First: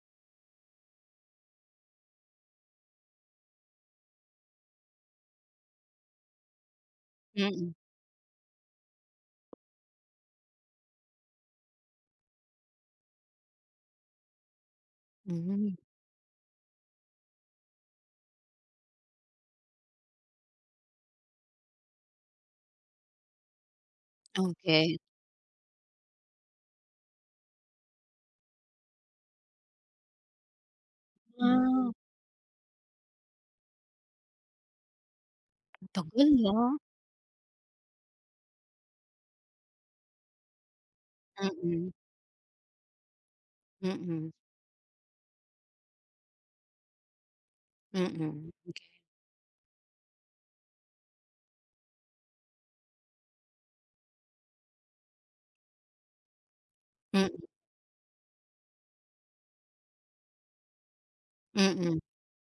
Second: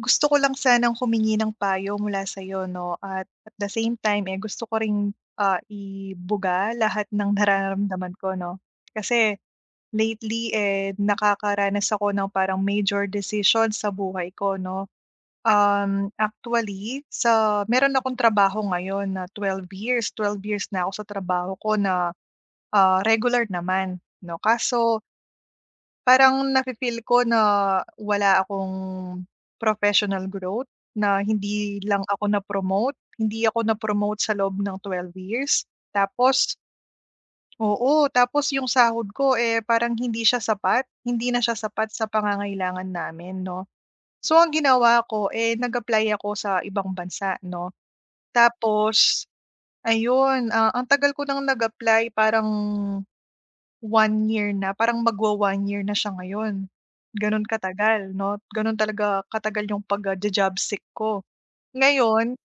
Gusto ko lang sanang humingi ng payo mula sa'yo 'no at the same time, eh, gusto ko ring, ibuga lahat ng Mm. nararamdaman ko 'no. Kasi lately, eh, nakakaranas ako ng parang major decision sa buhay ko 'no. Hmm. Actually sa meron akong trabaho ngayon na 12 years, 12 years na ako sa trabaho ko na, regular naman 'no. Okey. Kaso parang nafi-feel ko na wala akong professional growth, na hindi Ah, lang ako na-promote, hindi ako na-promote sa loob ng 12 years. tagal, Tapos ah. oo, tapos yung sahod ko, eh, parang hindi siya sapat, hindi na siya Mm. sapat sa pangangailangan namin 'no. Mm. So ang ginawa ko, eh, nag-apply ako sa ibang bansa 'no, Mm. tapos ayun, ang tagal ko ng nag-apply parang one year na, parang magwa-1 year na siya ngayon, Mm. gano'n katagal 'no, gano'n talaga katagal yung pagja-job seek ko. Mm. Ngayon,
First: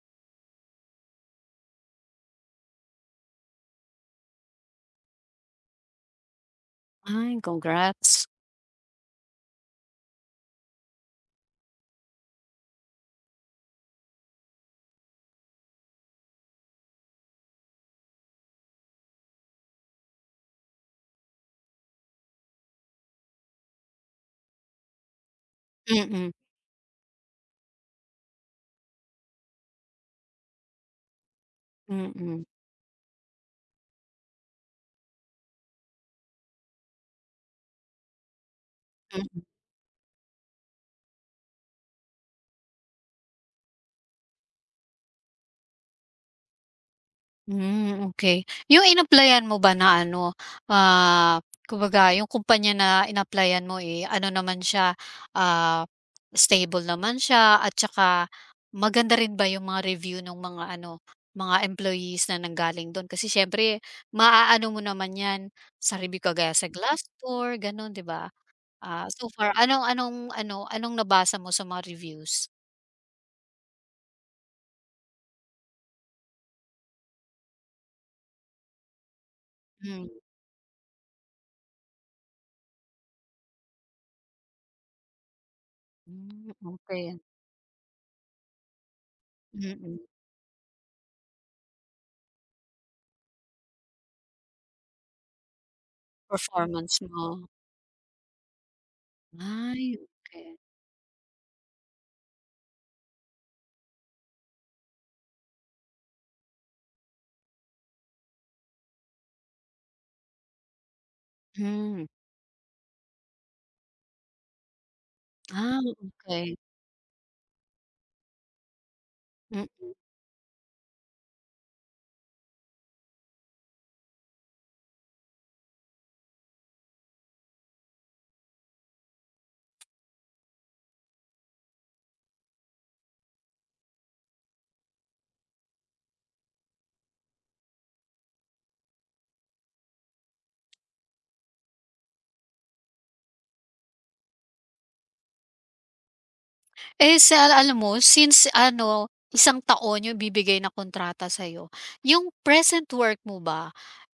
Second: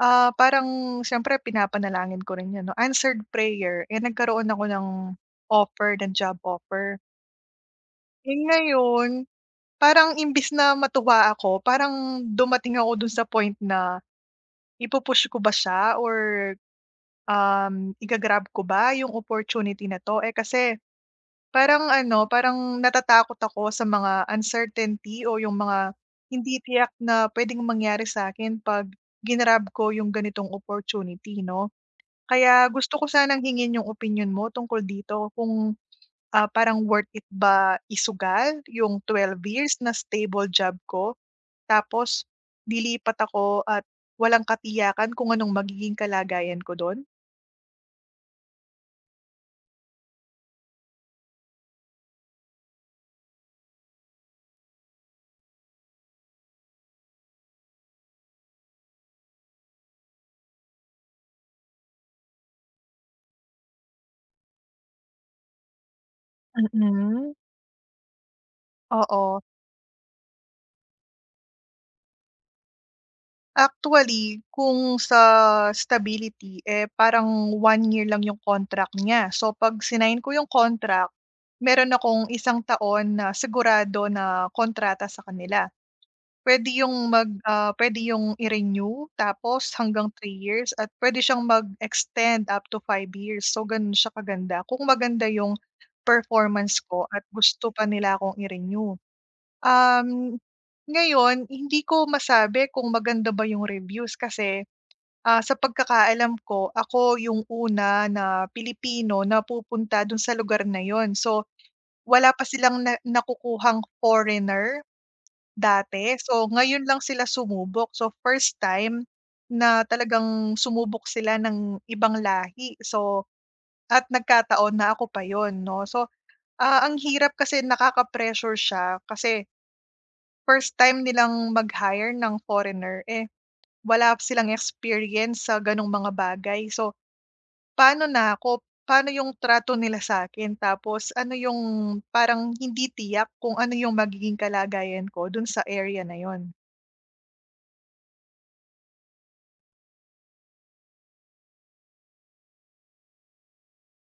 parang siyempre pinapanalangin ko rin 'yan 'no, answered prayer, eh, nagkaroon ako ng offer, ng job offer. Ay, congrats. Eh, ngayon, parang imbis na matuwa ako, parang dumating ako dun sa point na ipu ko ba siya or, um, igagrab ko ba yung opportunity na 'to, eh, kasi parang ano, parang natatakot ako sa mga uncertainty o yung mga Mm. hindi tiyak na puwedeng mangyari sa akin 'pag ginrab ko yung ganitong opportunity 'no. Mm. Mm. Kaya gusto ko sanang hingin yung opinyon mo tungkol dito kung, parang worth it ba isugal yung twelve Mm. years na stable job ko, tapos lilipat ako at walang katiyakan kung anong magiging kalagayan ko dun? Hmm, okay. Yung inapplyan mo ba na ano, ah, kumbaga yung kumpanya na inapplyan mo, eh, ano naman siya, ah, stable naman siya at saka maganda rin ba yung mga review ng mga ano, mga employees na nanggaling dun? Kasi siyempre maaano mo naman 'yan sa review kagaya sa Mm. Glassdoor, gano'n, 'di ba? Ah, so Oo. far anong anong ano, anong nabasa mo sa mga reviews? Actually, kung sa stability, eh, parang one year lang yung contract niya. So 'pag Hmm. sinain ko yung contract, meron akong isang taon na sigurado na kontrata sa kanila. Hmm, okey. Pwede Mm. yung Okay. mag, ah, Puwede yung i-renew tapos Mm-mm. hanggang 3 years at pwede siyang mag-extend up to 5 years. So gano'n siya kaganda, kung maganda yung performance Performance ko at mo. gusto pa nila akong i-renew. Ay, Um, okay. ngayon hindi ko masabi kung maganda ba yung reviews kasi, sa pagkakaalam ko ako yung una na Pilipino na pupunta dun sa lugar na yon. So, Hmm. wala pa silang na nakukuhang foreigner Ah, dati. So, okay. ngayon lang sila sumubok. So, first time na Mm. talagang sumubok sila ng ibang lahi. So, at nagkataon na ako pa yon 'no. So, ang hirap kasi nakaka-pressure siya kasi first time nilang mag-hire ng foreigner, eh, wala silang experience sa gano'ng mga bagay. So, paano na ako paano yung trato nila sa akin tapos ano yung parang hindi tiyak kung ano yung magiging kalagayan ko dun sa area na yun. Eh, sa alam mo since ano, isang taon yung bibigay na kontrata sa'yo, yung present work mo ba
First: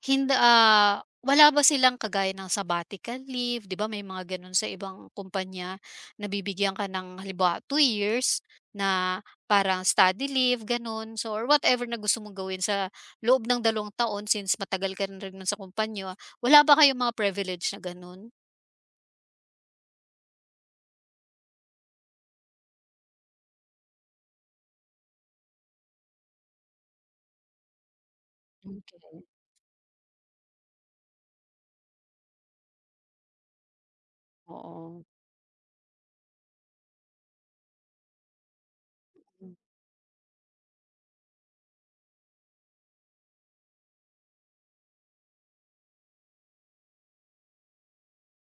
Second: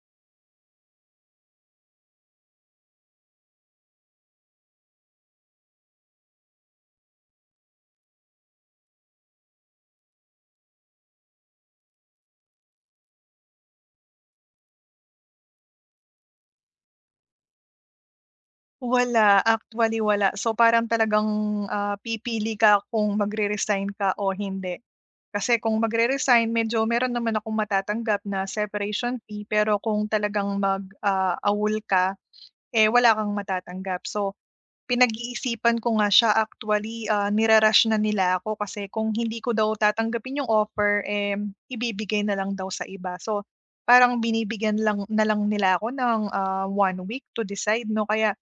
hindi ah, wala ba silang kagaya ng sabbatical leave, 'di ba may mga gano'n sa ibang kumpanya, na bibigyan ka ng halimbawa 2 years na parang study leave gano'n, so or whatever na gusto mong gawin sa loob ng 2 taon since matagal ka na rin nun sa kumpanya, wala ba kayong mga privilege na gano'n? Wala, actually wala. So, parang talagang, pipili ka kung magre-resign ka o hindi. Kasi kung magre-resign medyo meron naman akong matatanggap na Hmm. separation fee pero kung talagang mag, awol ka. Eh, wala kang matatanggap. So, Oo. pinag-iisipan ko nga siya actually, nire-rush na nila ako kasi kung hindi ko Hmm. daw tatanggapin yung offer, eh, ibibigay na lang daw sa iba. So, parang binibigyan lang na lang nila ako ng one week to decide, no? Kaya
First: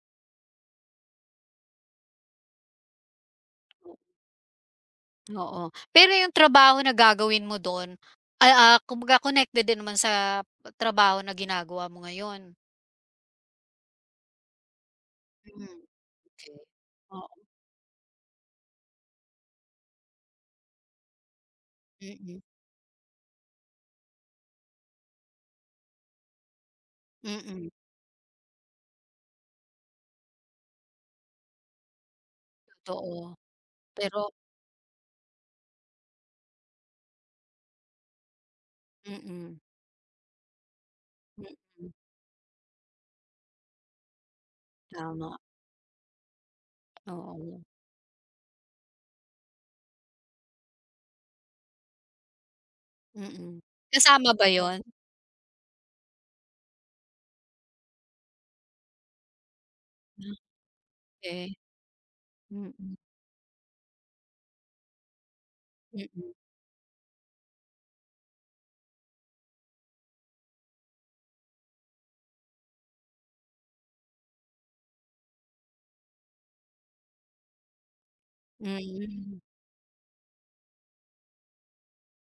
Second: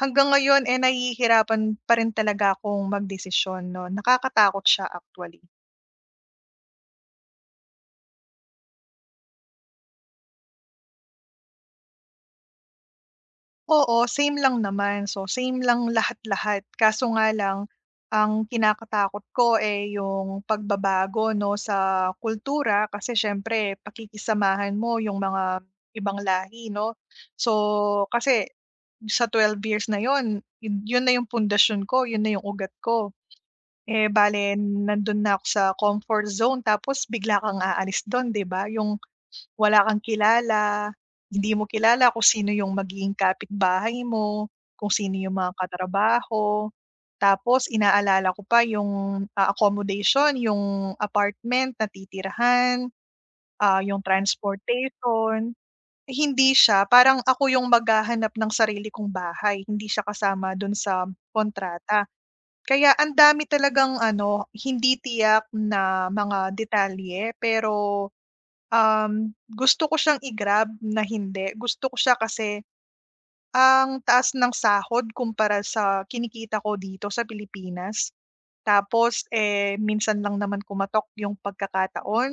hanggang ngayon, eh, nahihirapan pa rin talaga akong magdesisyon, no? Nakakatakot siya actually. Oo. Pero yung trabaho na gagawin mo dun, ah, kumbaga connected din naman sa trabaho na ginagawa mo ngayon? Oo, same lang naman. So, same Hmm, lang okey. lahat-lahat. Kaso Oo. nga lang, ang kinakatakot ko, eh, yung pagbabago 'no, sa Mm. kultura kasi siyempre pakikisamahan mo yung mga ibang lahi 'no. Mm, So, kasi sa 12 years na yon yun yun na yung pundasyon ko, yun na yung ugat ko. totoo. Eh, Pero bale nandun na ako sa comfort zone tapos bigla kang aalis dun, 'di ba? Yung mm, wala kang kilala, hindi mo mm, kilala kung sino yung magiging kapitbahay mo, kung sino yung tama, mga katrabaho. oo, Tapos inaalala ko pa yung, accommodation, yung apartment na titirhan, mm. Yung Kasama ba yon? transportation. Hindi siya parang ako yung maghahanap ng sarili kong bahay, hindi siya kasama dun sa Okay. kontrata. Kaya Mm. ang dami talagang ano, hindi tiyak na Mm. mga detalye pero gusto ko siyang i-grab na hindi, gusto ko siya kasi ang taas ng sahod kumpara sa kinikita ko dito sa Pilipinas. Tapos, Mm. eh, minsan lang naman kumatok yung pagkakataon.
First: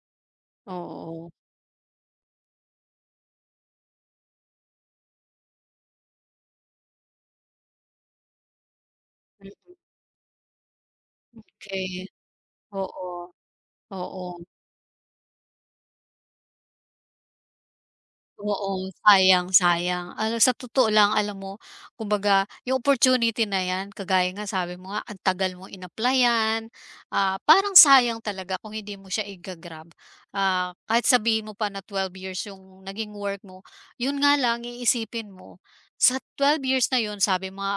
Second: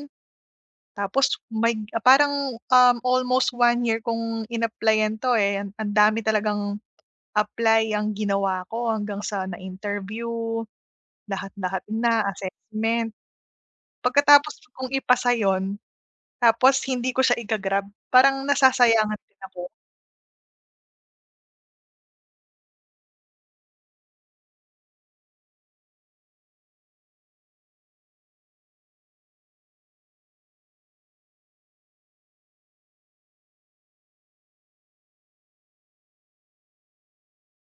Tapos Oo. may parang, almost one year kong in-applyan 'to, eh, ang dami talagang apply ang ginawa ko hanggang sa na-interview, lahat-lahat Okey. na, assessment. Oo. Oo. Pagkatapos kong ipasa 'yun. Tapos hindi ko siya iga-grab, parang Oo, nasasayangan din sayang, ako. sayang. Alam sa totoo lang alam mo, kumbaga yung opportunity na 'yan kagaya nga sabi mo nga ang tagal mo in-applyan, parang sayang talaga kung hindi mo siya iga-grab. Ah, kahit sabihin mo pa na 12 years yung naging work mo, yun nga lang iisipin mo, sa 12 years na yun sabi mo nga,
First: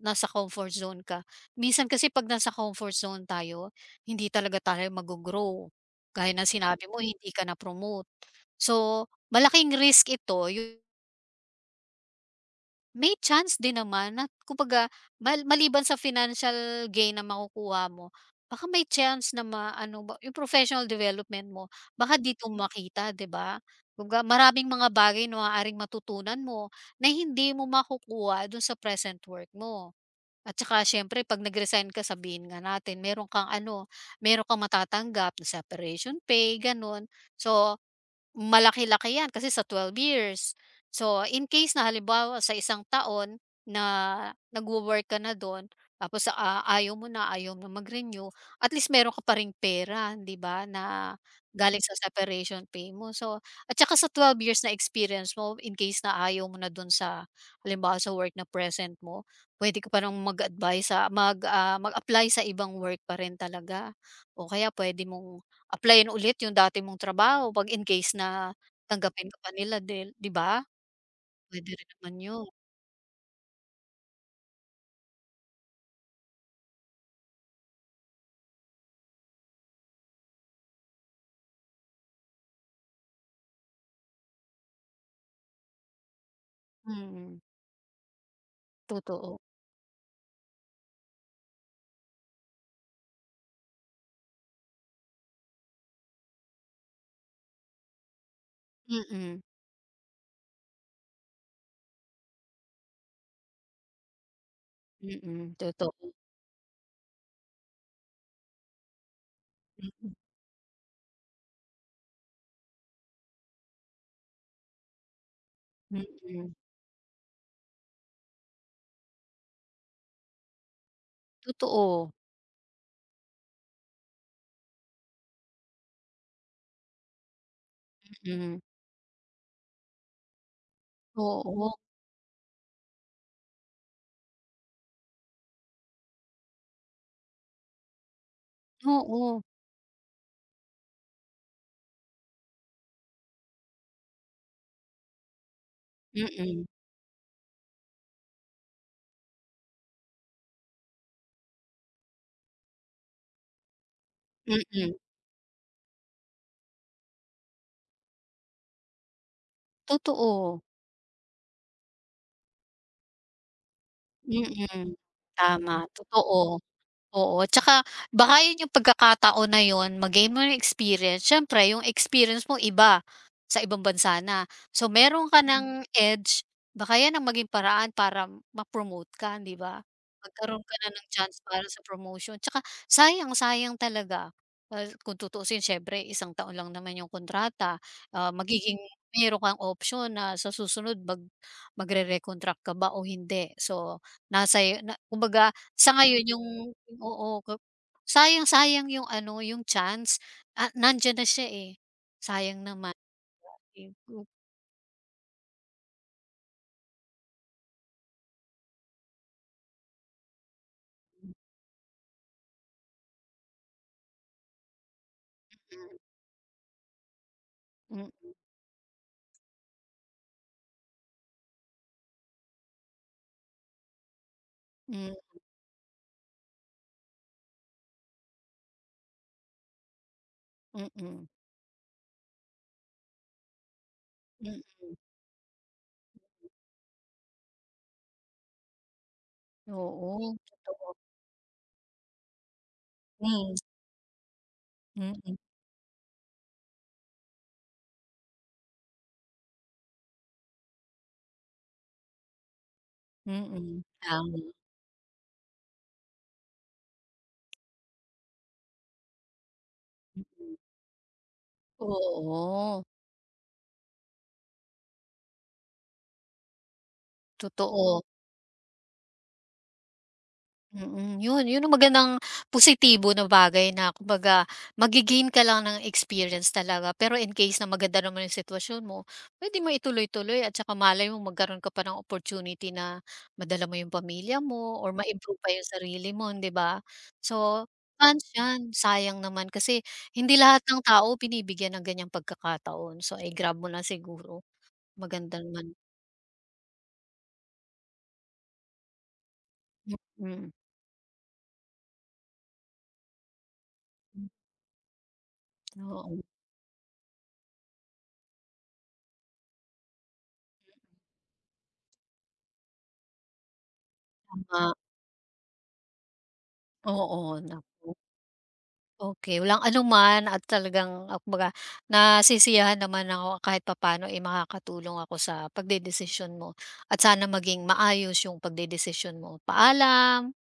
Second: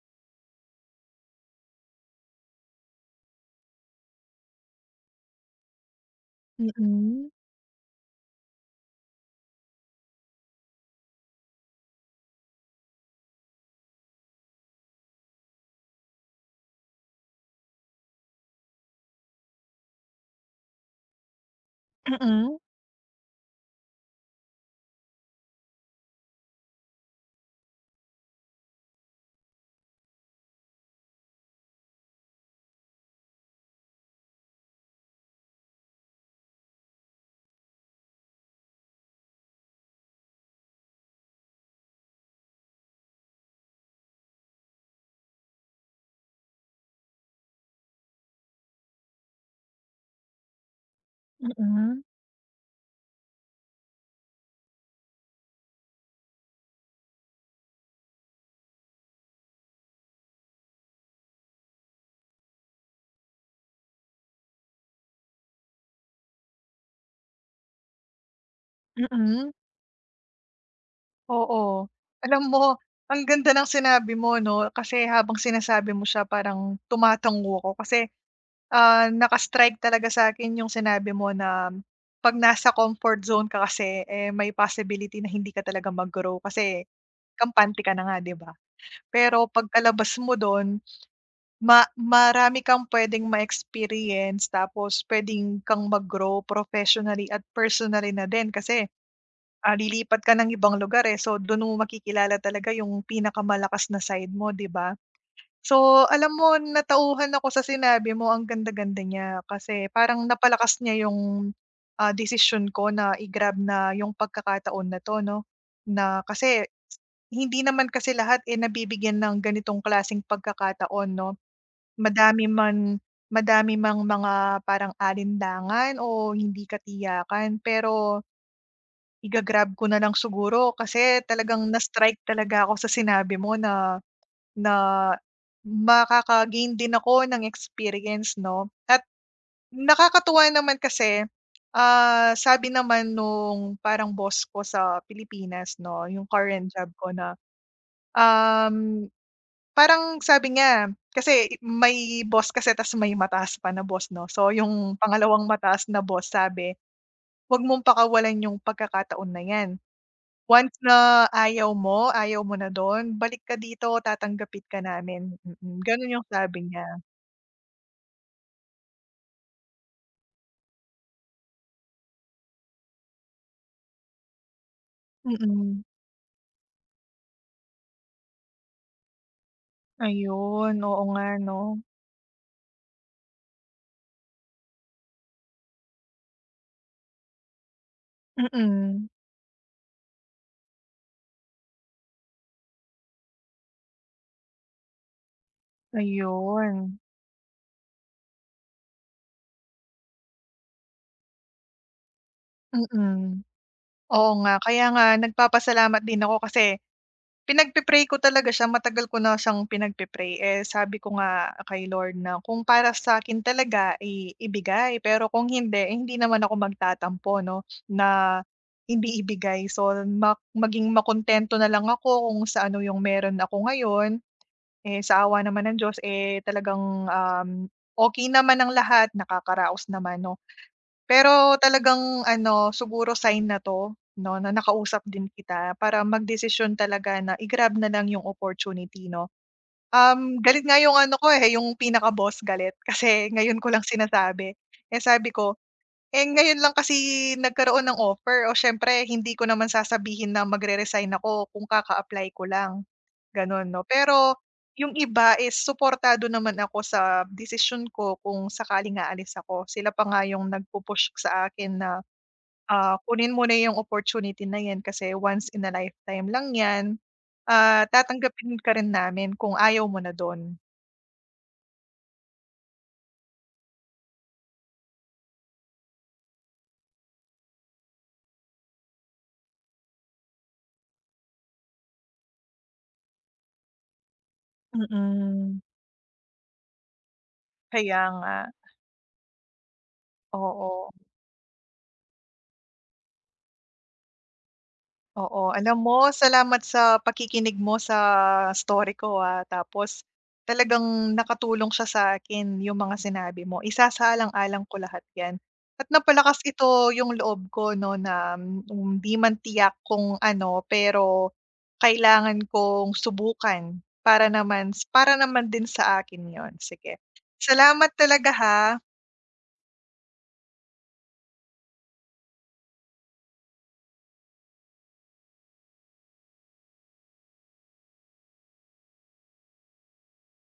nasa comfort zone ka. Minsan kasi 'pag nasa comfort zone tayo, hindi talaga tayo maggo-grow. Gaya ng sinabi mo Mm. hindi ka na-promote. So, malaking risk ito, may chance din naman na kumbaga maliban sa financial gain na makukuha mo, baka may chance na ano ba yung professional development mo, baka dito Mm, makita, 'di ba? Kumbaga maraming mga bagay na maaaring matutunan mo na hindi mo makukuha dun sa present work mo. At saka siyempre 'pag nag-resign ka sabihin nga natin meron kang matatanggap na separation pay, gano'n. So, malaki-laki 'yan kasi sa 12 years. So, in case na halimbawa sa isang taon na nagwo-work ka na do'n tapos, ayaw mo na mag-renew, at least meron ka pa ring pera, 'di ba, na galing sa mm, separation pay mo. So, at saka sa 12 years na experience mo in case na ayaw mo na do'n sa halimbawa sa work na present mo, puwede ka pa ng mag-advice sa mag-apply sa ibang work pa rin talaga o kaya puwede mong applyin ulit yung dati mong trabaho 'pag in case na tanggapin ka mm, pa nila dahil 'di ba? Puwede oo. rin naman Alam yun, mo, ang ganda ng sinabi mo 'no, kasi habang sinasabi mo siya parang tumatango ako kasi, naka-strike talaga sa'kin yung sinabi mo na 'pag nasa comfort zone ka kasi, eh, may possibility na hindi ka talaga mag-grow kasi mm, kampante ka na nga, 'di ba? totoo. Pero pagkalabas mo dun. Marami kang puwedeng ma-experience tapos puwedeng kang mag-grow professionally at personally na din kasi, Mm, lilipat ka ng ibang lugar, eh. So, dun mo makikilala talaga yung pinakamalakas na side mo, 'di ba? mm, So, totoo. alam mo natauhan ako sa sinabi mo, ang ganda-ganda niya kasi Mm, parang napalakas niya yung, desisyon ko na i-grab na yung pagkakataon na 'to 'no, na mm, kasi hindi naman kasi lahat, eh, nabibigyan ng ganitong klaseng pagkakataon 'no. totoo, Madami man madami mang mga parang alinlangan o hindi katiyakan, pero mm. iga-grab ko na lang siguro kasi talagang Oo, na-strike talaga ako sa sinabi mo na na makaka-gain din ako ng experience 'no. At oo, nakakatuwa naman kasi, sabi naman nung parang boss ko sa Pilipinas 'no, yung mm, current job ko na, um Parang sabi niya, kasi may boss kasi tas may mataas pa na boss 'no. So mm, yung pangalawang mataas na boss sabi, "Huwag mong pakawalan yung pagkakataon na 'yan. totoo, Once na ayaw mo na dun, balik ka dito tatanggapit ka mm. namin." Mm, Tama, ganun yung totoo. sabi niya. Oo, tsaka baka yun yung pagkakataon na yun ma-gain mo yung experience, siyempre yung experience mo iba, sa ibang bansa na. So meron ka ng Mm. edge, baka yan ang maging paraan para ma-promote ka, 'di ba? Magkaroon ka Ayun, na oo ng nga chance 'no. para sa promotion tsaka sayang-sayang talaga. Dahil kung tutuusin siyempre isang taon lang naman yung kontrata, ah, magiging Mm, meron kang option na sa susunod magre-recontract ka ba o hindi. So nasa 'yo na kumbaga sa ngayon ayun. oo, sayang-sayang yung chance, ah, nandiyan na siya, eh. Sayang naman, Mm. eh, mm, Oo nga, kaya nga nagpapasalamat din ako kasi pinagpe-pray ko talaga siya, matagal ko na siyang pinagpe-pray, eh, sabi ko nga kay Lord na kung para sa akin talaga, eh, ibigay pero kung hindi, eh, hindi naman ako magtatampo 'no, mm, na hindi ibigay. So maging makontento na lang ako kung sa ano yung meron ako ngayon, eh, mm, sa awa naman ng Diyos, eh, talagang, okey naman ang lahat, nakakaraos naman 'no. mm, Pero talagang ano, siguro sign na 'to 'no, na mm. nakausap din kita para magdesisyon talaga na i-grab na lang yung opportunity 'no. Oo, Galit nga yung totoo. ano ko, eh, yung pinaka-boss galit kasi Hmm, ngayon ko lang sinasabi. Eh, sabi mm, ko eh, ngayon lang kasi nagkaroon ng offer o siyempre hindi ko naman sasabihin na magre-resign ako kung kaka-apply ko lang, mm, gano'n 'no. mm. Pero Tama, yung iba is supportado naman ako sa decision ko kung sakaling aalis ako. Sila pa nga mm. yung Mm. nagpu sa akin na, Oo, kunin mo na yung opportunity na yan kasi once in a lifetime lang yan, totoo. tatanggapin ka rin namin kung ayaw mo na dun. Mm, yun yun ang magandang positibo na bagay na kumbaga magge-gain ka lang ng experience talaga. Pero in case na maganda naman yung sitwasyon mo, puwede mo ituloy-tuloy at saka malay mo magkaroon ka pa ng opportunity na madala mo yung pamilya mo or ma-improve pa Mm, yung sarili mo, hindi ba? So, kaya chance nga, yan, sayang naman kasi hindi lahat ng oo. tao binibigyan ng ganyang pagkakataon. So, i grab mo lang siguro, maganda Oo, naman. alam mo salamat sa pakikinig mo sa story ko, tapos Mm, talagang nakatulong siya sa akin yung mga sinabi mo. mm. Isasaalang-alang ko lahat 'yan at Oo, napalakas ito yung loob ko 'no na hindi man tiyak kung ano, pero kailangan kong subukan tama. para naman din sa akin 'yon. Sige, Oo, salamat naku. talaga ha. Okey, walang anuman at talagang, kumbaga nasisiyahan naman ako kahit papaano, eh, makakatulong ako sa pagdedesisyon mo at sana maging maayos yung pagdedesisyon mo. Paalam.